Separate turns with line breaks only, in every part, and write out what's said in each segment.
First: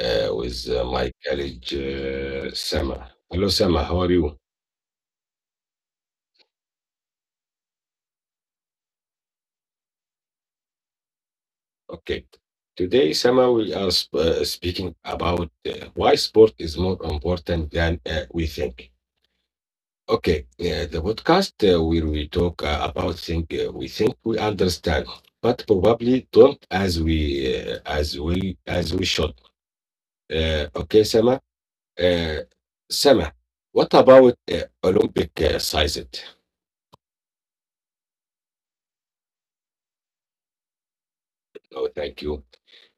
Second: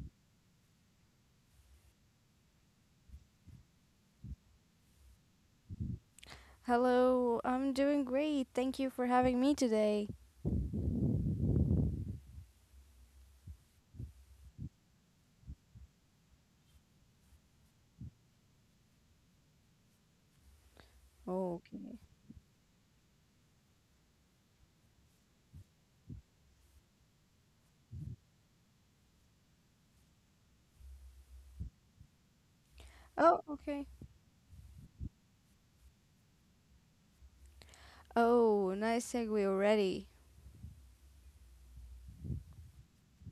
with my colleague Sama. Hello, Sama. How are you?
Hello, I'm doing great. Thank you for having me today.
Okay. Today, Sama, we are speaking about why sport is more important than we think. Okay, the
Oh,
podcast
okay.
where we talk about things we think we understand, but probably don't as well as we should. Okay, Sama. Uh,
Oh,
Sama,
okay.
what about Olympic sized?
Oh, nice segue already.
Oh, thank you.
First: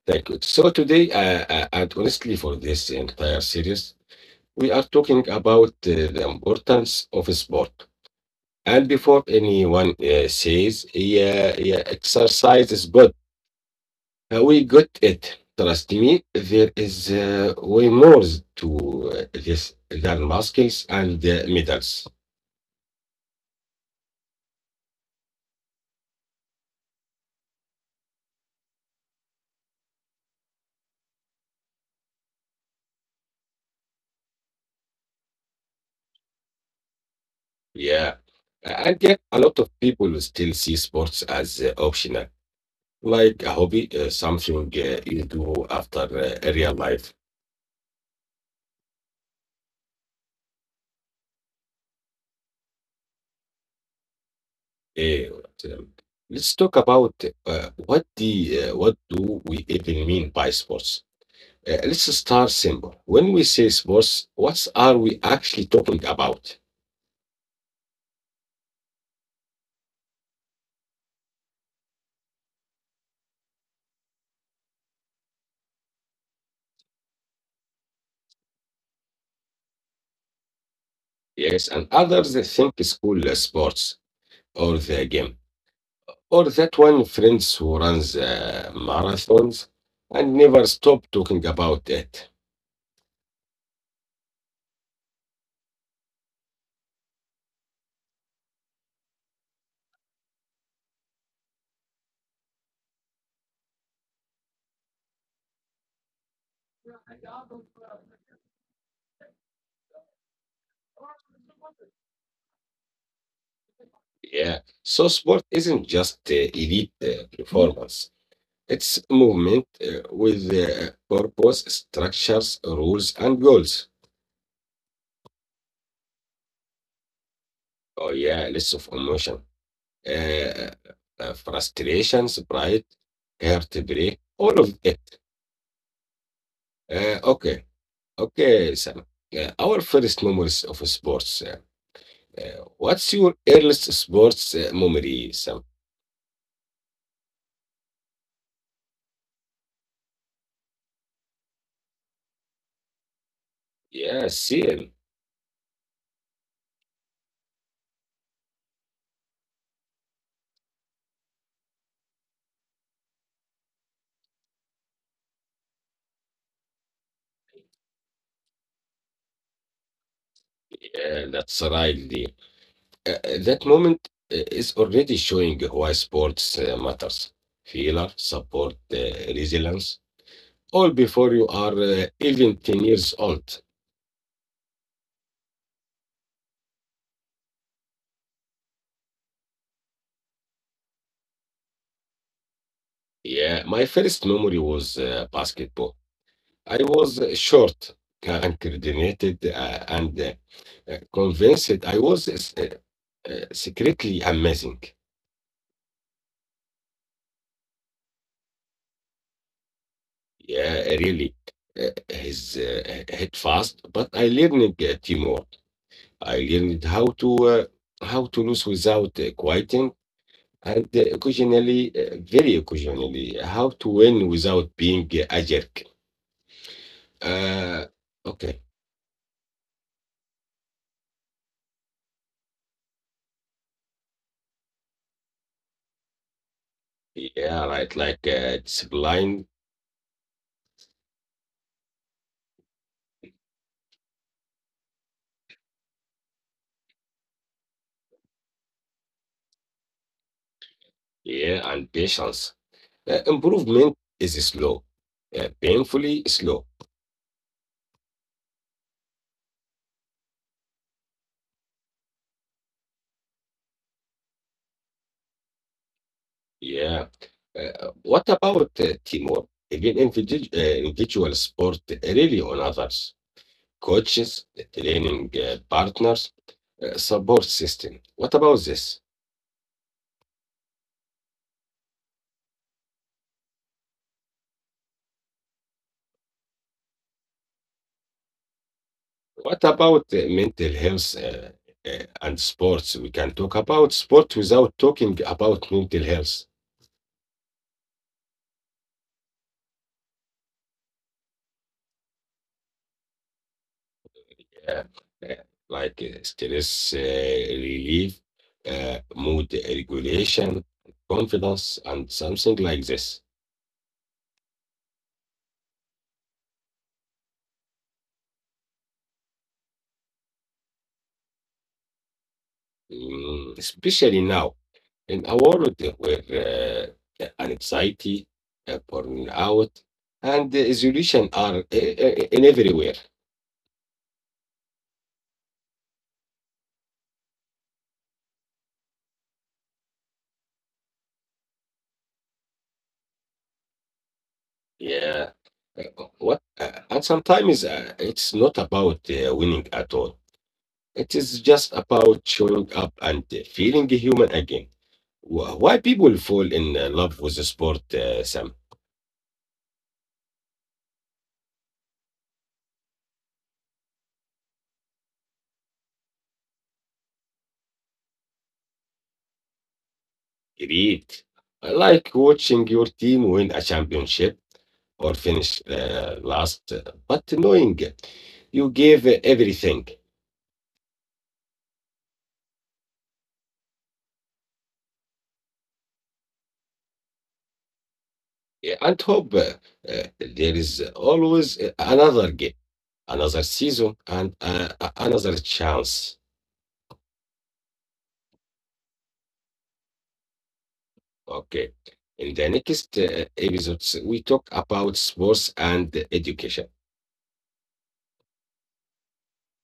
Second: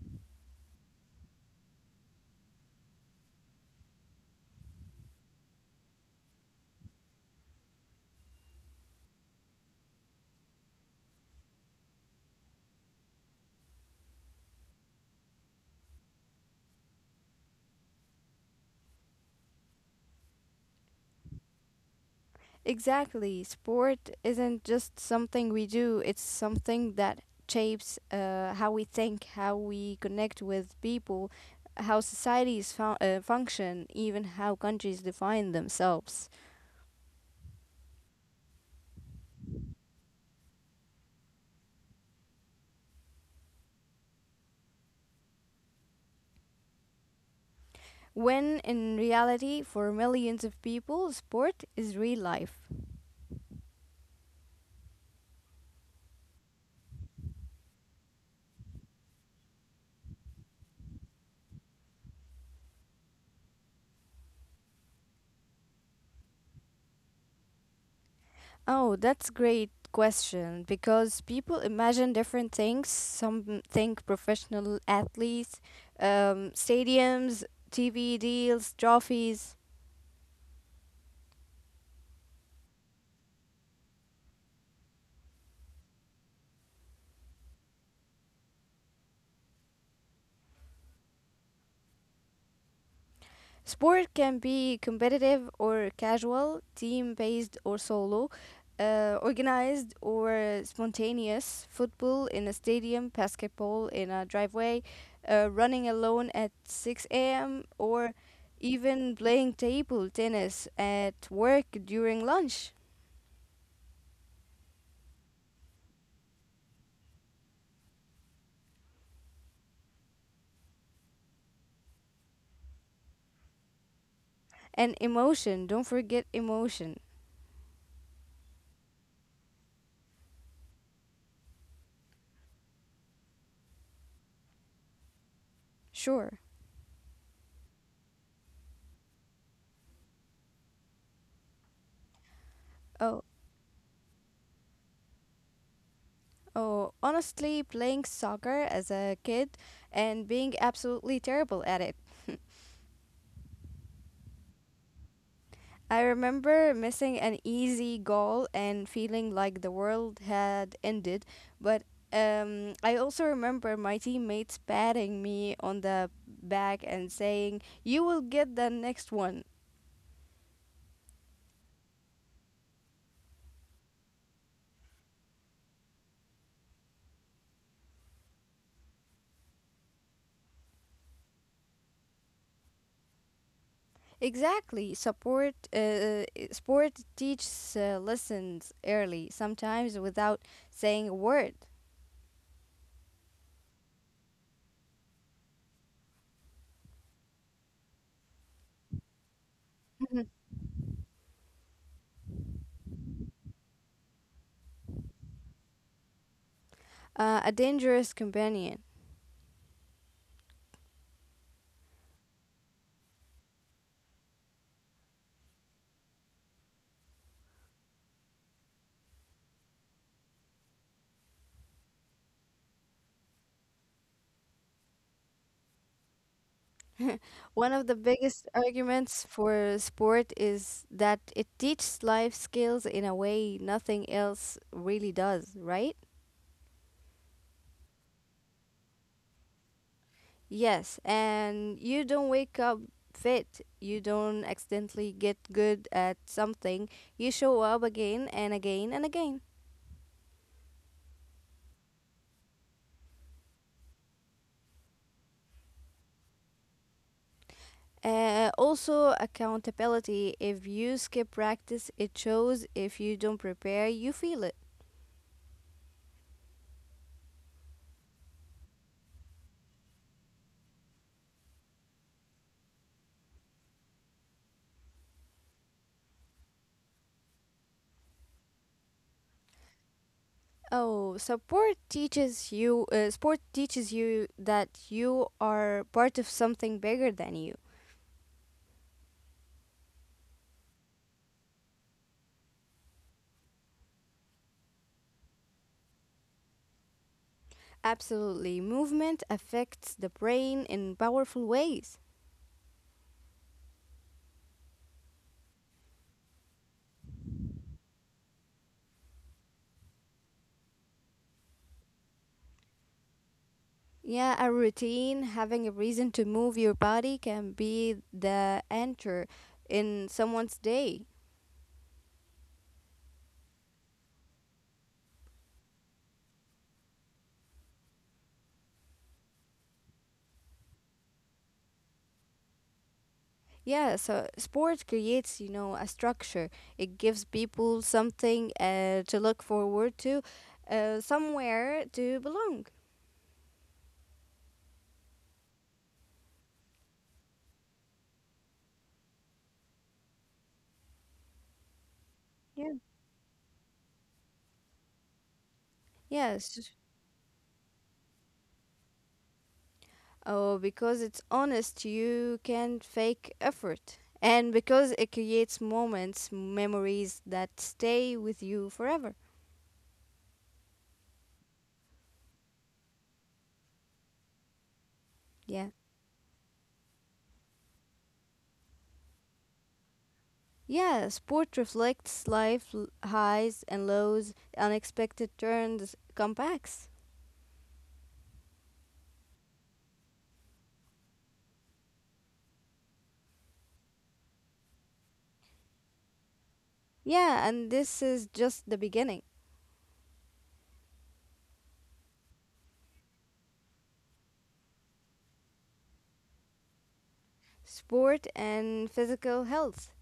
Thank you. So today, and honestly for this entire series, we are talking about the importance of sport. And before anyone says, yeah, yeah, exercise is good, we got it. Trust me, there is way more to this than muscles and medals.
Exactly. Sport isn't just something we do, it's something that shapes how we think, how we connect with people, how societies function, even how countries define themselves.
Yeah, and yet a lot of people will still see sports as optional, like a hobby, something you do after real life.
When in reality, for millions of people, sport is real life.
But let's talk about what do we even mean by sports? Let's start simple. When we say sports, what are we actually talking about?
Oh, that's great question because people imagine different things. Some think professional athletes, stadiums, TV deals, trophies.
Yes, and others they think school sports or the game. Or that one friends who runs marathons and never stop talking about it.
Sport can be competitive or casual, team based or solo, organized or spontaneous. Football in a stadium, basketball in a driveway, running alone at 6 a.m., or even playing table tennis at work during lunch.
Yeah. So sport isn't just elite performance. It's movement with purpose, structures, rules, and goals.
And emotion, don't forget emotion.
Oh yeah, lots of emotion, uh, frustration, pride, heartbreak, all of it.
Sure.
Okay, okay, Sam. Our first memories of sports.
Oh,
What's your earliest sports memory, Sam?
oh, honestly, playing soccer as a kid and being absolutely terrible at it.
Yeah, see,
I remember missing an easy goal and feeling like the world had ended, but I also remember my teammates patting me on the back and saying, "You will get the next one."
yeah, that's right. Lee. That moment is already showing why sports matters. Failure, support, resilience, all before you are even 10 years old.
Exactly. Sport teaches lessons early, sometimes without saying a word.
Yeah, my first memory was basketball. I was short and coordinated and convinced I was secretly amazing.
A dangerous companion.
Yeah, really. His head fast, but I learned teamwork. I learned how to lose without quieting and occasionally, very occasionally, how to win without being a jerk.
One of the biggest
Uh,
arguments
okay.
for sport is that it teaches life skills in a way nothing else really does, right?
Yeah, right. Like discipline,
Yes, and you don't wake up fit. You don't accidentally get good at something. You show up again and again and again.
yeah, and patience. Improvement is slow, painfully slow.
Also, accountability. If you skip practice, it shows. If you don't prepare, you feel it.
Yeah. What about teamwork? Even individual sport really on others, coaches, the training partners, support system. What about this?
Sport teaches you that you are part of something bigger than you.
What about mental health and sports? We can talk about sport without talking about mental health.
Absolutely. Movement affects the brain in powerful ways.
uh, uh, like stress relief, mood regulation, confidence, and something like this.
Yeah, a routine, having a reason to move your body can be the anchor in someone's day.
Mm, especially now in a world where anxiety, burnout, and isolation are in everywhere.
Yeah, so sport creates, you know, a structure. It gives people something to look forward to, somewhere to belong.
Yeah. Uh, What? And sometimes it's not about winning at all. It is just about
Yeah.
showing up and feeling human again. Why people
Yes.
fall in love with the sport, Sam?
Oh, because it's honest, you can't fake effort. And because it creates moments, memories that stay with you forever.
Greed. I like watching your team win a championship or
Yeah.
finish last, but knowing you gave everything.
Yeah, sport reflects life highs and lows, unexpected turns, comebacks.
And hope there is always another game, another season, and another chance.
Yeah, and this is just the beginning.
Okay. In the next episodes, we talk about sports and education,
Sport and physical health,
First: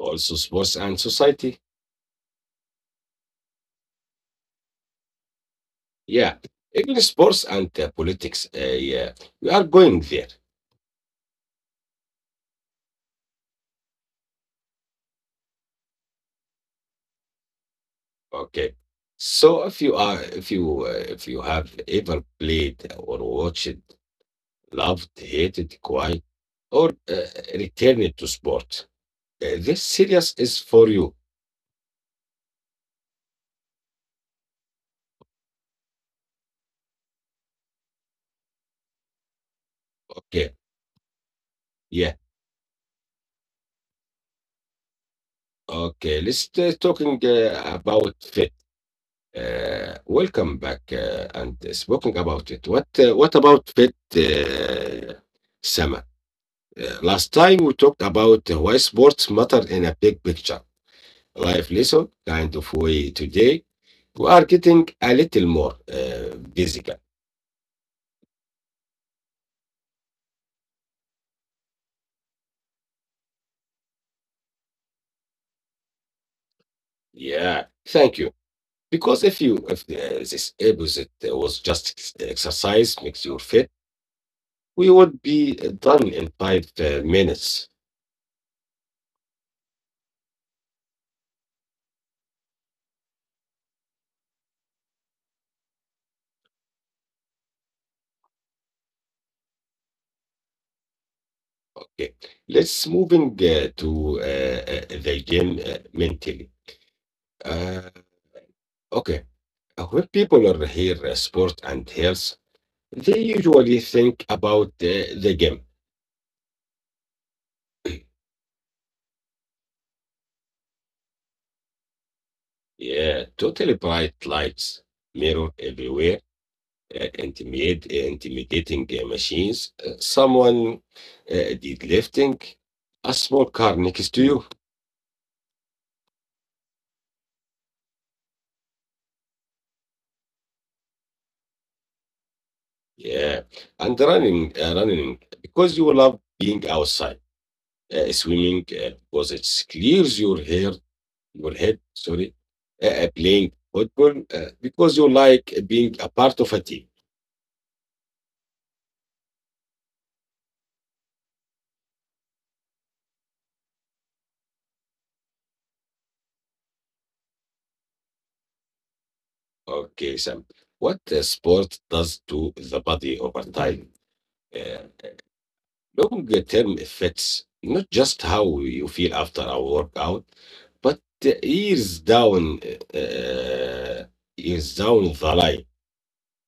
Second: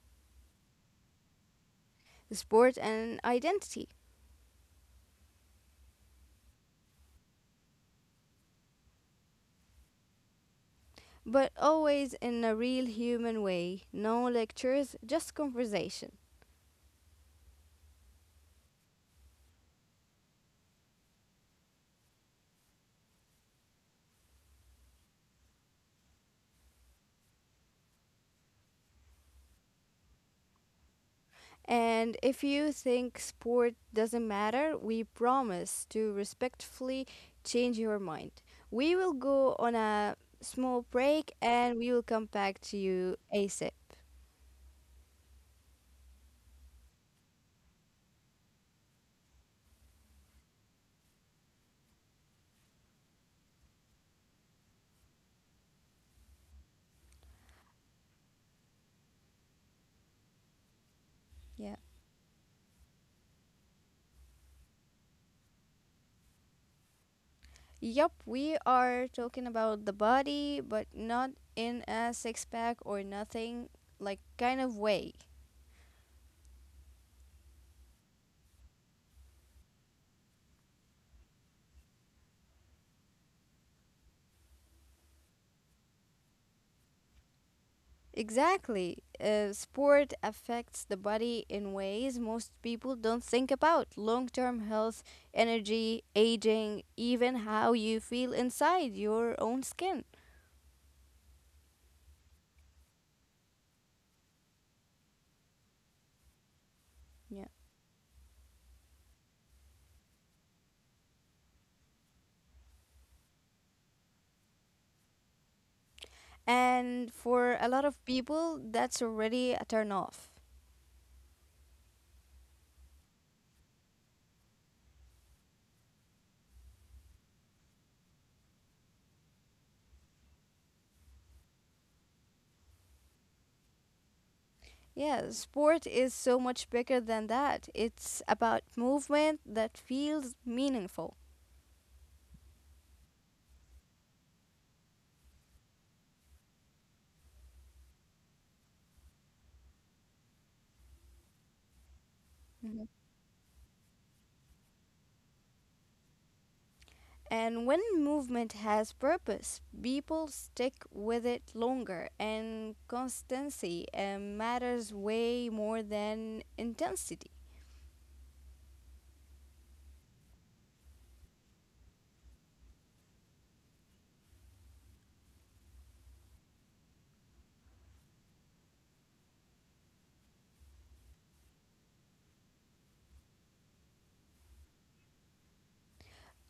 also sports and society.
sport and identity.
Yeah, even sports and politics. Yeah, we are going there.
But always in a real human way. No lectures, just conversation.
Okay. So if you are, if you have ever played or watched loved, hated, quiet, or returned to sport. This series is for you.
And if you think sport doesn't matter, we promise to respectfully change your mind. We will go on a
Okay,
small break and we will
yeah,
come back to you ASAP.
okay. Let's talking about fit. Welcome back and speaking about it. What about fit, Sama? Last time we talked about why sports matter in a big picture.
Yeah.
Life lesson kind of way today. We are getting a little more physical.
Yup, we are talking about the body, but not in a six pack or nothing, like kind of way.
Yeah, thank you. Because if you if this opposite was just exercise makes you fit, we would be done in 5 minutes.
Exactly. Sport affects the body in ways most people don't think about long term health, energy, aging, even how you feel inside your own skin.
Okay, let's moving to the gym mentally.
Yeah.
Uh, okay, when people are here sport and health, they usually think about the gym.
And for a lot of people, that's already a turn off.
yeah, totally bright lights, mirror everywhere, intimidating machines, someone uh, deadlifting a small car next to you,
Yeah, sport is so much bigger than that. It's about movement that feels meaningful.
yeah, and running, running because you love being outside, swimming because it clears your hair, your head, sorry, playing football because you like being a part of a team.
And when movement has purpose, people stick with it longer, and constancy matters way more than intensity.
Okay, Sam, what sport does to the body over time? Yeah. Long term effects, not just how you feel after a workout, but years down, uh, years down the line.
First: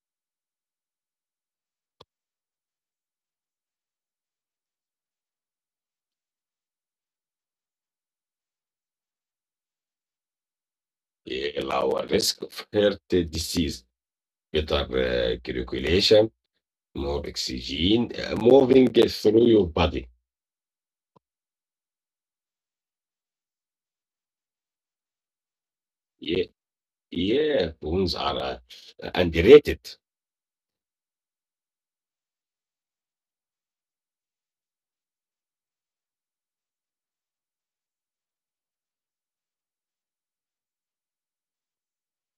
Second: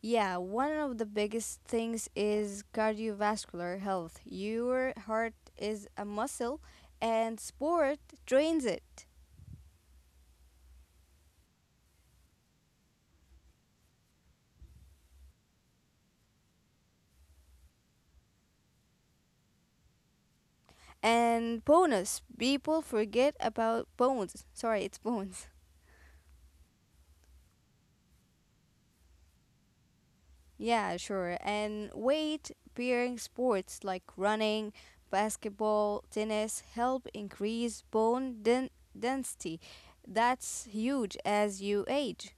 Yeah, one of the biggest things is cardiovascular health. Your heart is a muscle, and sport trains it.
Lower risk of heart disease, better circulation, more oxygen moving through your body.
And bonus, people forget about bones. Sorry, it's bones.
Yeah, yeah, bones are underrated.
Yeah, sure. And weight bearing sports like running, basketball, tennis help increase density. That's huge as you age.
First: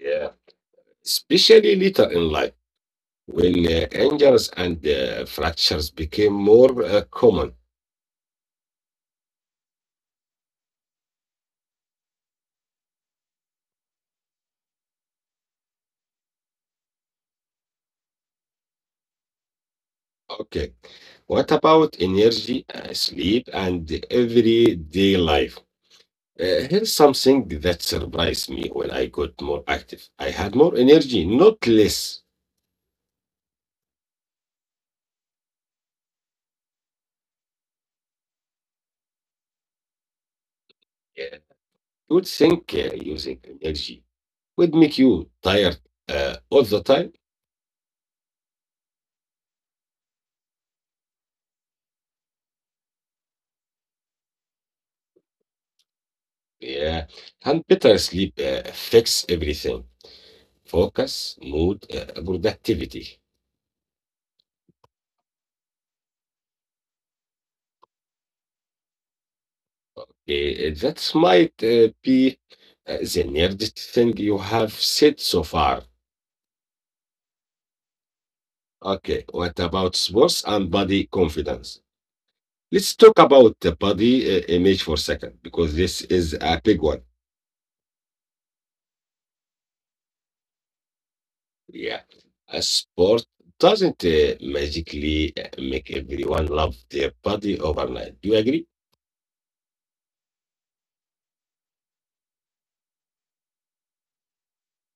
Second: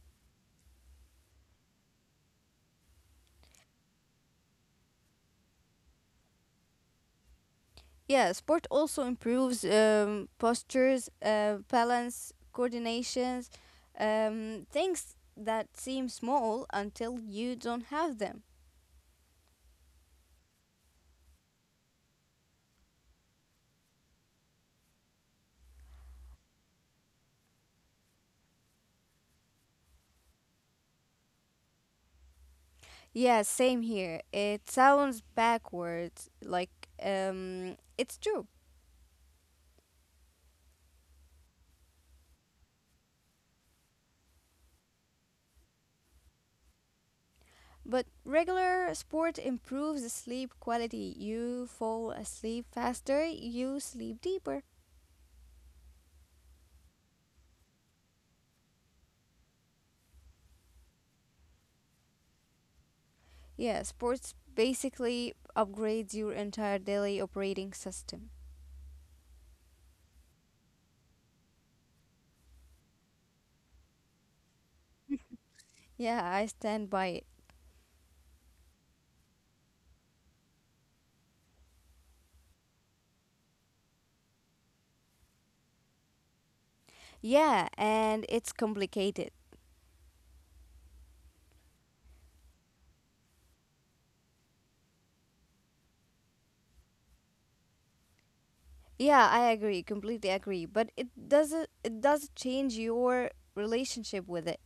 Yeah, especially later in life when injuries and fractures became more common.
Yeah, sport also improves postures, balance, coordinations, things that seem small until you don't have them.
Okay. What about energy, sleep, and everyday life? Here's something that surprised me when I got more active. I had more energy, not less.
Yeah, same here. It sounds backwards, like it's true.
Uh, you would think using energy would make you tired all the time.
But regular sport improves the sleep quality. You fall asleep faster, you sleep deeper.
Yeah, and better sleep fix everything. Focus, mood, productivity.
Yeah, sports basically upgrades your entire daily operating system.
That might be the nerdest thing you have said so far.
Yeah, I stand by it.
Okay, what about sports and body confidence? Let's talk about the body image for a second because this is a big one.
Yeah, and it's complicated.
Yeah, a sport doesn't magically make everyone love their body overnight. Do you agree?
Yeah, I agree, completely agree, but it doesn't it does change your relationship with it.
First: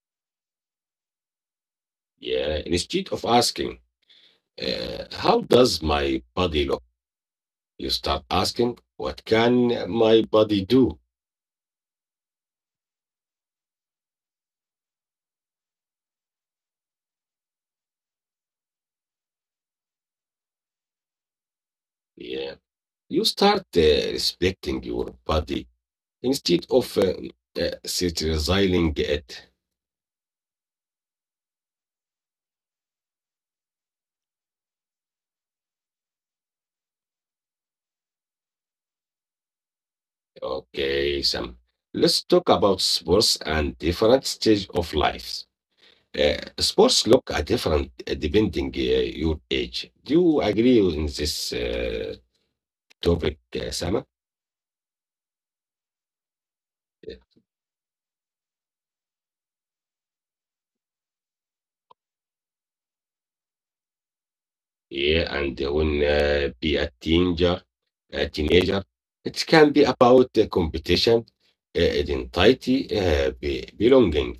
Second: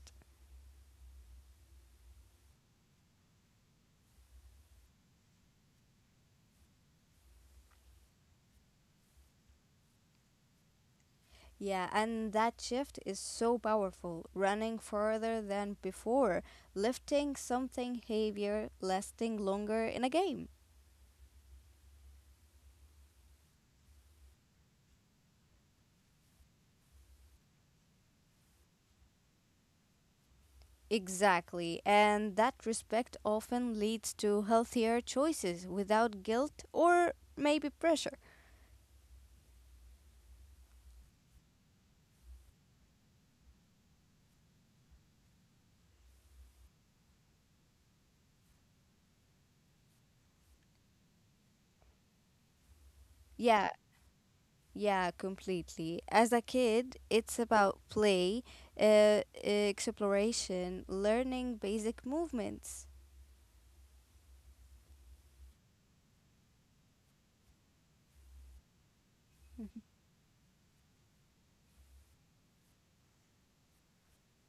Yeah, instead of asking, how does my body look? You start asking, what can my body do?
Yeah, and that shift is so powerful. Running further than before, lifting something heavier, lasting longer in a game.
Yeah, you start respecting your body instead of criticizing it.
Exactly, and that respect often leads to healthier choices without guilt or maybe pressure.
Okay, Sam. Let's talk about sports and different stage of life. Sports look are different depending your age. Do you agree on this topic,
Yeah,
Sama?
yeah, completely. As a kid, it's about play, exploration, learning basic movements.
Yeah, and when be a teenager, it can be about competition, identity, belonging.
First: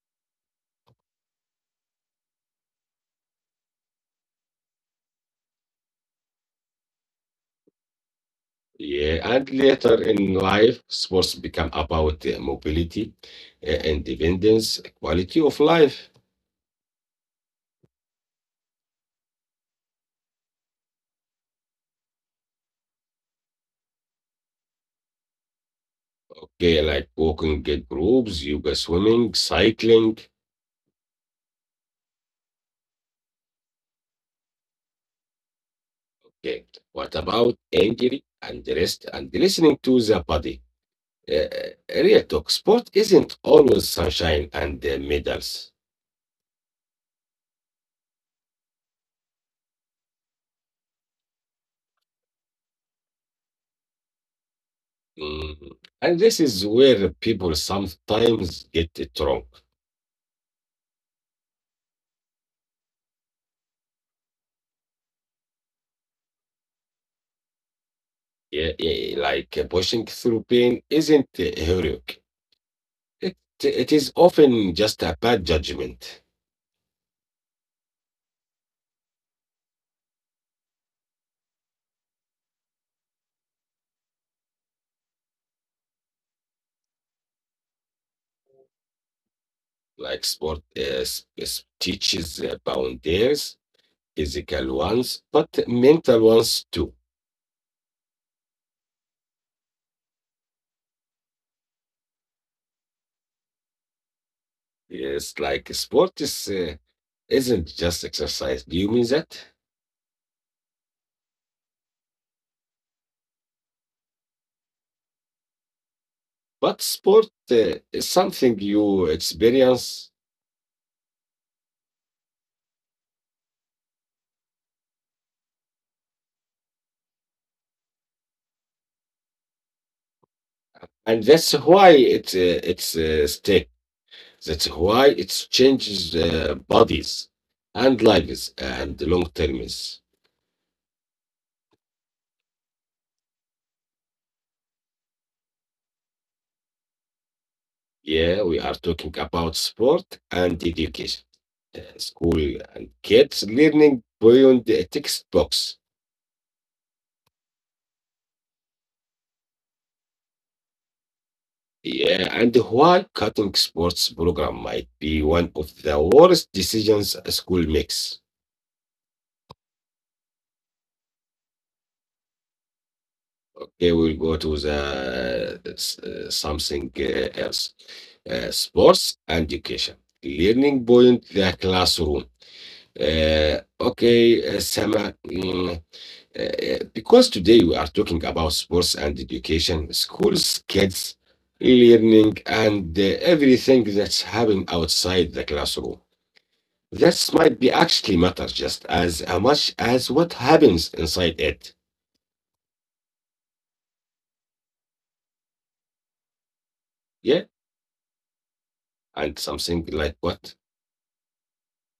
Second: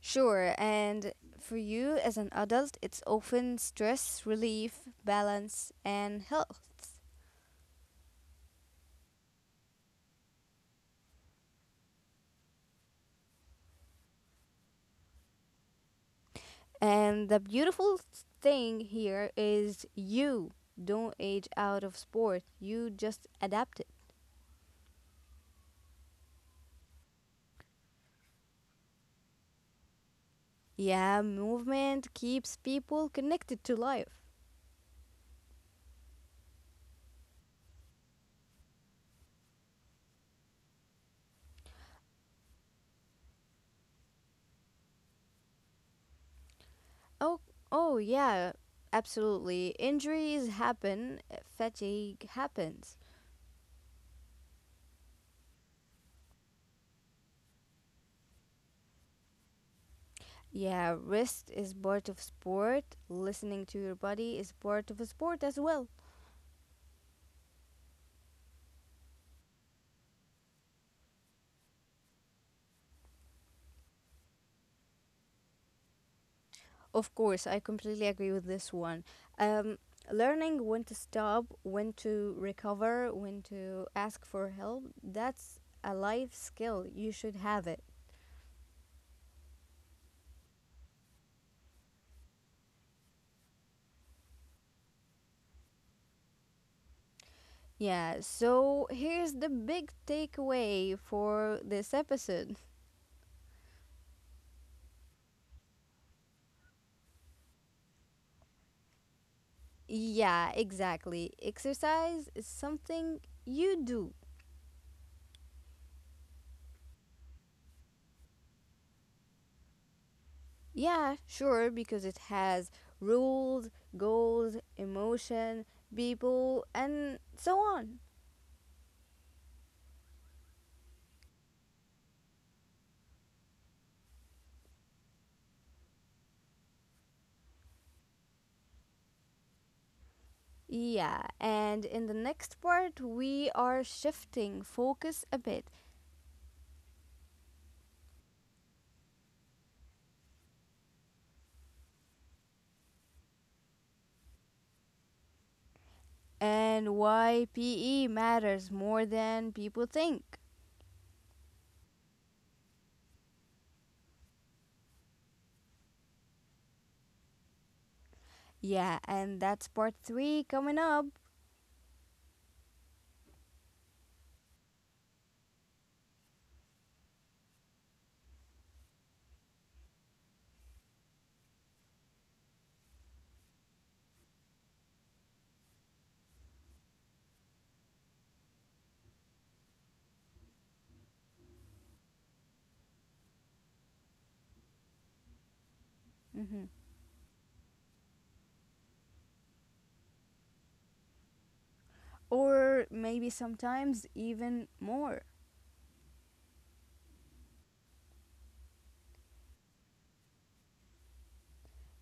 Sure, and for you as an adult, it's often stress relief, balance, and health.
Yeah, and later in life, sports become about mobility and independence, quality of life.
And the beautiful thing here is you don't age out of sport, you just adapt it.
Okay, like walking in groups, yoga, swimming, cycling.
Yeah, movement keeps people connected to life.
Okay, what about injury and rest and listening to the body? Uh, Real talk, sport isn't always sunshine and medals.
Oh, oh yeah, absolutely. Injuries happen, fatigue happens.
Mm. And this is where people sometimes get it wrong.
Yeah, rest is part of sport. Listening to your body is part of a sport as well.
Yeah, yeah, like pushing through pain isn't heroic. It it is often just a bad judgment,
Of course, I completely agree with this one. Um, Learning when to stop, when to recover, when to ask for help, that's a life skill. You should have it.
like sport teaches boundaries, physical ones, but mental ones too.
Yeah, so here's the big takeaway for this episode.
It's like sport is isn't just exercise. Do you mean that?
Yeah, exactly. Exercise is something you do.
But sport is something you experience,
Yeah, sure, because it has rules, goals, emotion, people, and so on.
and that's why it's stick. That's why it changes bodies and lives and long terms.
Yeah, and in the next part, we are shifting focus a bit.
Yeah, we are talking about sport and education. School and kids learning beyond the textbooks.
And why PE matters more than people think.
Yeah, and why cutting sports program might be one of the worst decisions a school makes.
Yeah, and that's part three coming up.
Okay, we'll go to the something else. Sports and education. Learning beyond the classroom. Okay, Sama. Because today we are talking about sports and education, schools, kids, learning, and everything that's happening outside the classroom.
Mhm.
That might be actually matters just as much as what happens inside it.
Or maybe sometimes even more.
Yeah, and something like what?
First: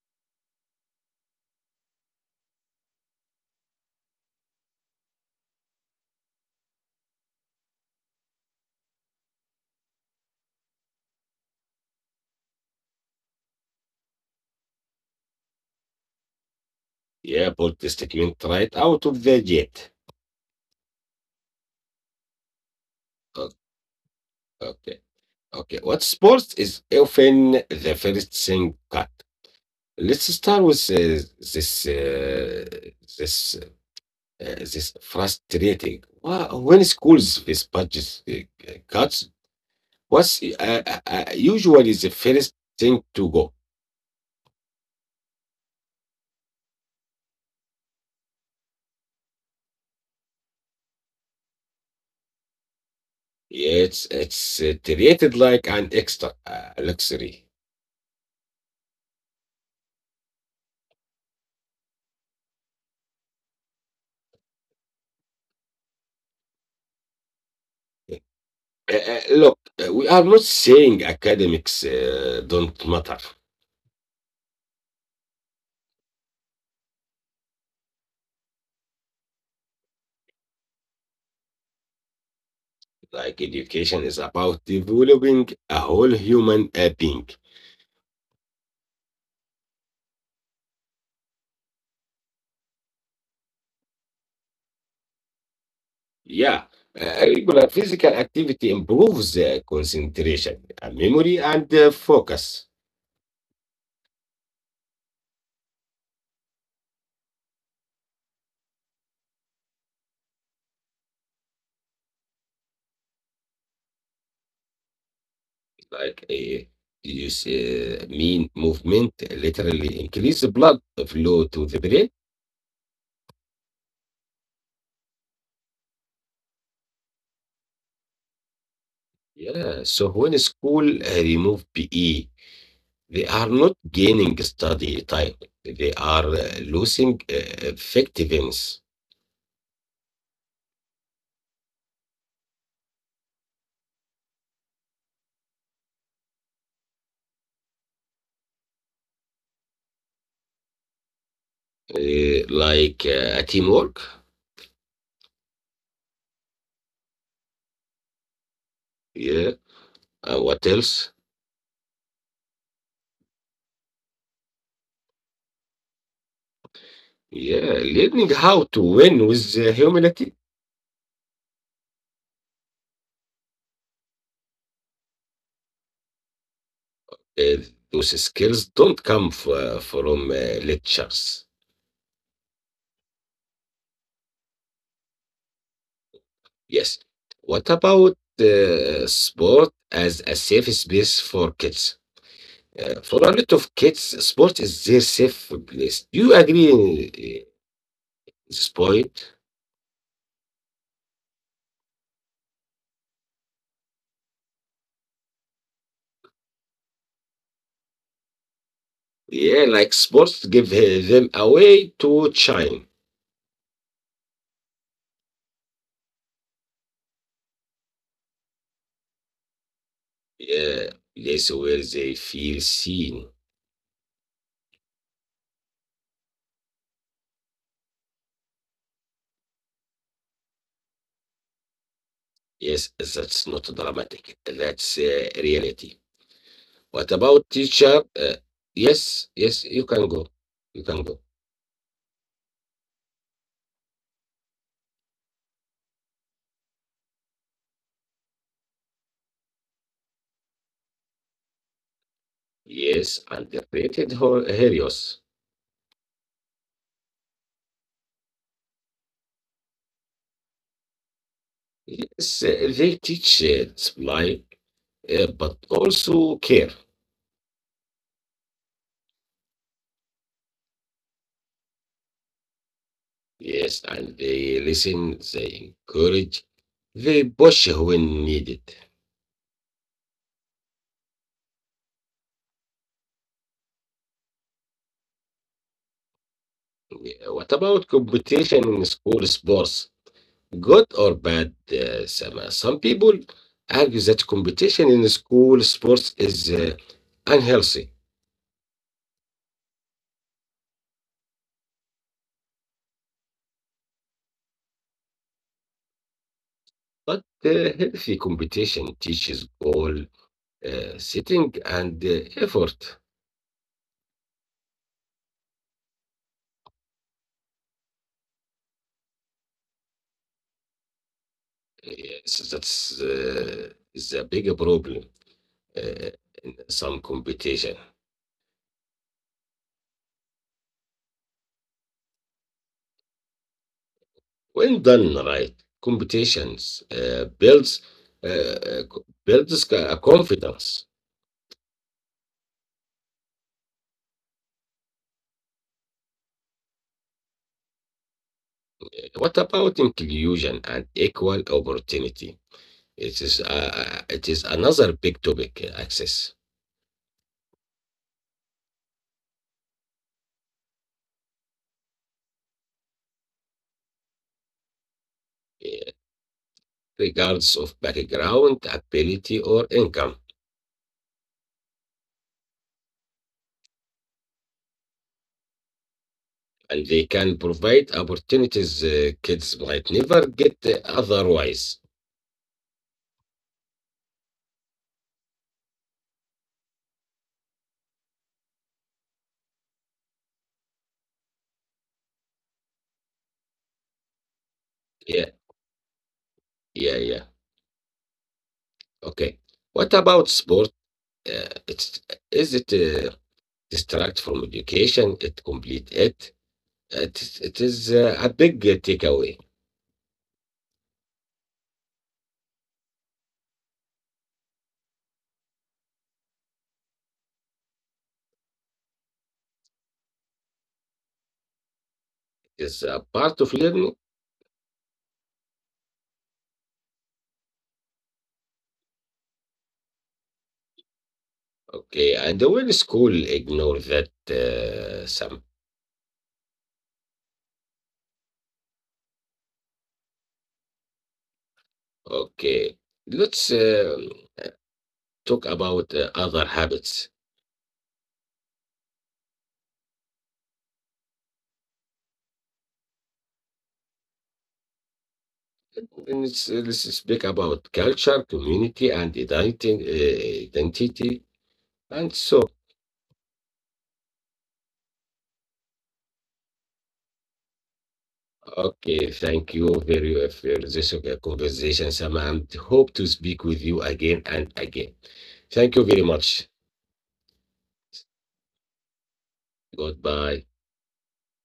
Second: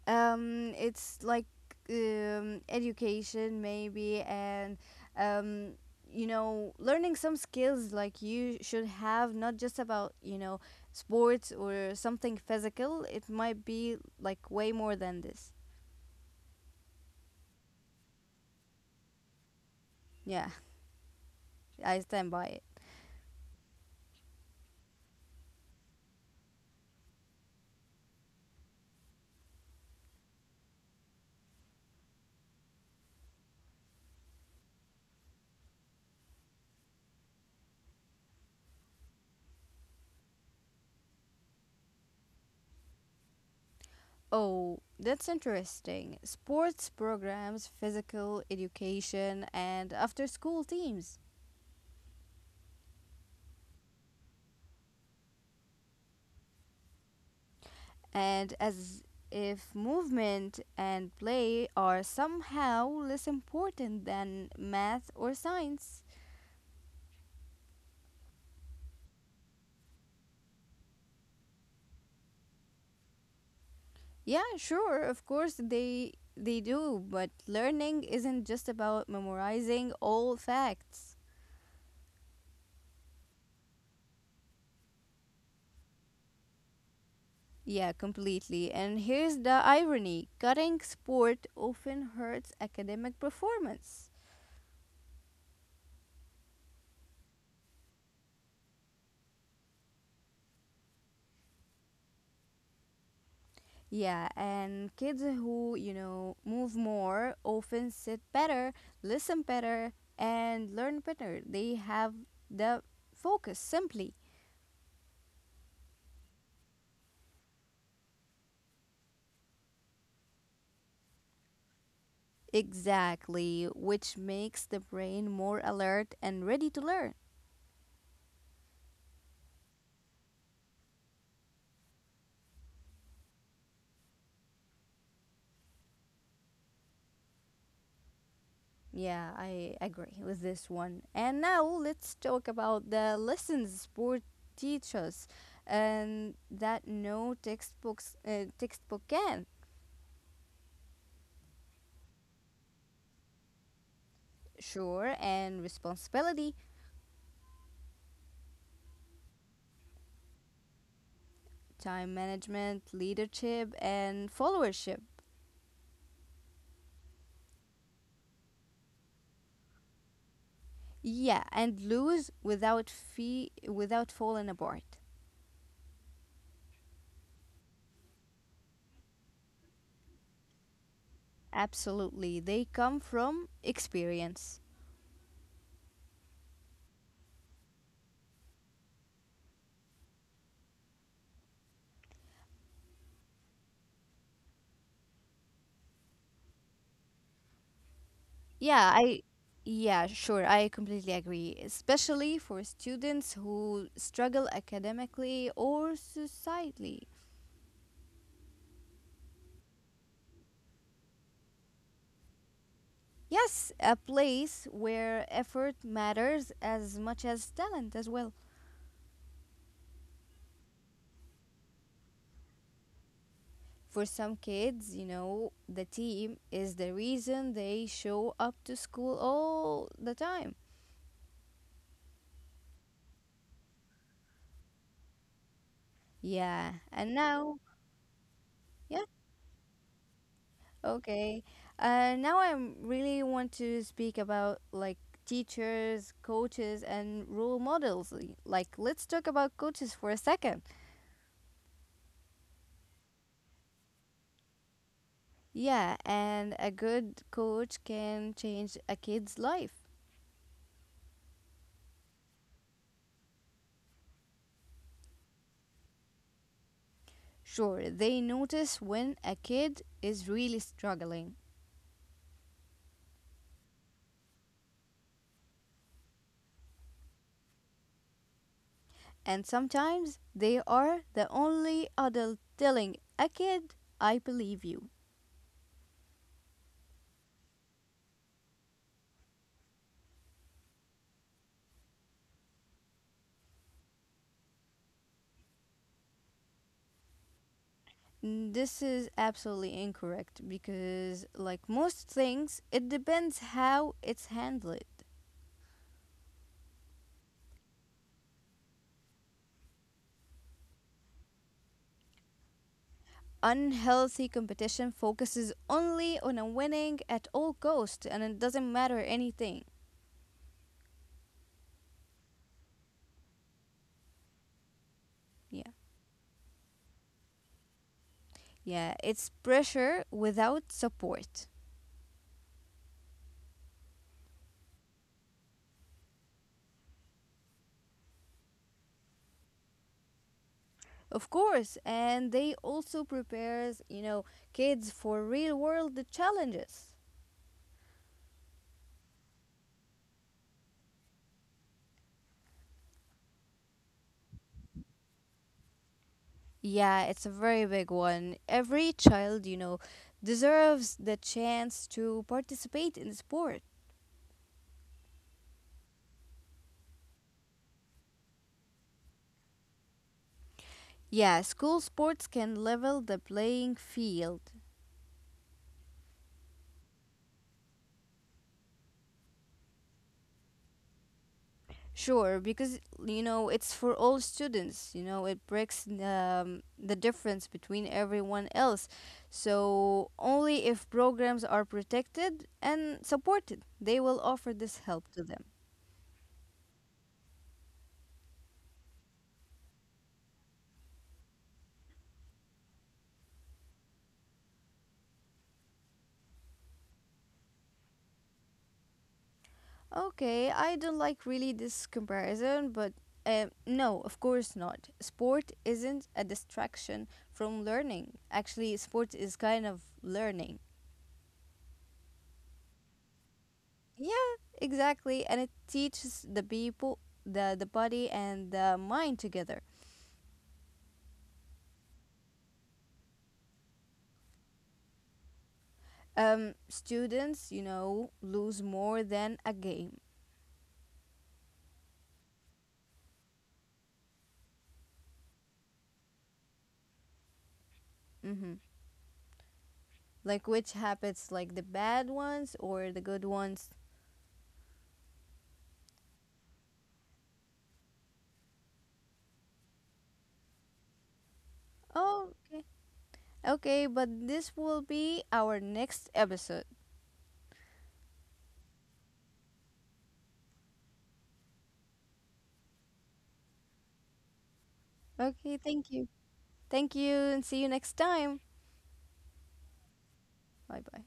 It's like education maybe and um you know learning some skills like you should have not just about you know sports or something physical, it might be like way more than this.
Yeah, pulled the statement right out of the jet.
Yeah, I stand by it.
O- Okay, okay. What sports is often the first thing cut. Let's start with this this frustrating. When schools face budget cuts, what's usually the first thing to go?
Oh, that's interesting. Sports programs, physical education, and after school teams.
It's treated like an extra luxury.
And as if movement and play are somehow less important than math or science.
Uh, Look, we are not saying academics don't matter.
Yeah, sure, of course they do, but learning isn't just about memorizing all facts.
Like education is about developing a whole human being.
Yeah, completely. And here's the irony, cutting sport often hurts academic performance.
Yeah, regular physical activity improves concentration, memory, and focus.
Yeah, and kids who, you know, move more often sit better, listen better, and learn better. They have the focus simply.
Like use mean movement literally increase the blood flow to the brain.
Exactly, which makes the brain more alert and ready to learn.
Yeah, so when school remove PE. They are not gaining study time. They are losing effectiveness,
Yeah, I agree with this one. And now let's talk about the lessons sport teaches and that no textbook can.
like teamwork.
Sure, and responsibility.
Yeah. And what else?
Time management, leadership, and followership.
Yeah. Learning how to win with humility.
Yeah, and lose without fee without falling apart.
Uh, those skills don't come from lectures.
Absolutely. They come from experience.
Yes. What about sport as a safe space for kids? For a lot of kids, sport is their safe place. Do you agree in this
Yeah, I
point?
yeah, sure. I completely agree, especially for students who struggle academically or societally.
Yeah, like sports give them a way to shine.
Yes, a place where effort matters as much as talent as well.
Yeah, place where they feel seen.
For some kids, you know, the team is the reason they show up to school all the time.
Yes, that's not dramatic. That's reality.
Yeah,
What
and
about
now,
teacher?
yeah,
Yes, yes, you can go. You can go.
okay. Now I really want to speak about like teachers, coaches, and role models. Like, let's talk about coaches for a second.
Yes, underrated heroes.
Yeah, and a good coach can change a kid's life.
Yes, they teach display, but also care.
Sure, they notice when a kid is really struggling.
Yes, and they listen, they encourage, they push when needed.
And sometimes they are the only adult telling a kid, I believe you.
What about competition in school sports? Good or bad, Sama? Some people argue that competition in school sports is unhealthy,
Mm, this is absolutely incorrect because, like most things, it depends how it's handled.
but healthy competition teaches goal setting and effort.
Unhealthy competition focuses only on a winning at all cost and it doesn't matter anything.
Yes, that's uh, is a bigger problem
Yeah.
uh, in some competition.
Yeah, it's pressure without support.
When done right, competitions builds builds a confidence.
Of course, and they also prepares, you know, kids for real world challenges.
What about inclusion and equal opportunity? It is uh, it is another big topic. Access,
Yeah, it's a very big one. Every child, you know, deserves the chance to participate in sport.
uh, regards of background, ability, or income,
Yeah, school sports can level the playing field.
and they can provide opportunities kids might never get otherwise.
Sure, because you know it's for all students. You know it breaks the difference between everyone else. So only if programs are protected and supported, they will offer this
Yeah,
help to them.
yeah, yeah. Okay. What about sport? It's is it distract from education? It complete it. It is a big takeaway.
Okay, I don't like really this comparison, but no, of course not. Sport isn't a distraction from learning. Actually, sport is kind of learning.
It's a part of learning.
Yeah, exactly, and it teaches the people, the body and the mind together.
Okay, and the word school ignore that some.
Students, you know, lose more than a game.
Okay, let's talk about other habits.
Mm-hmm. Like which habits, like the bad ones or the good ones?
Let's speak about culture, community, and identity, and so.
Oh, okay. Okay, but this will be our next episode.
Okay, thank you very much for this conversation, Sam, and hope to speak with you again and again. Thank you
Okay,
very
thank you.
much.
Thank you and see you next time.
Goodbye.
Bye bye.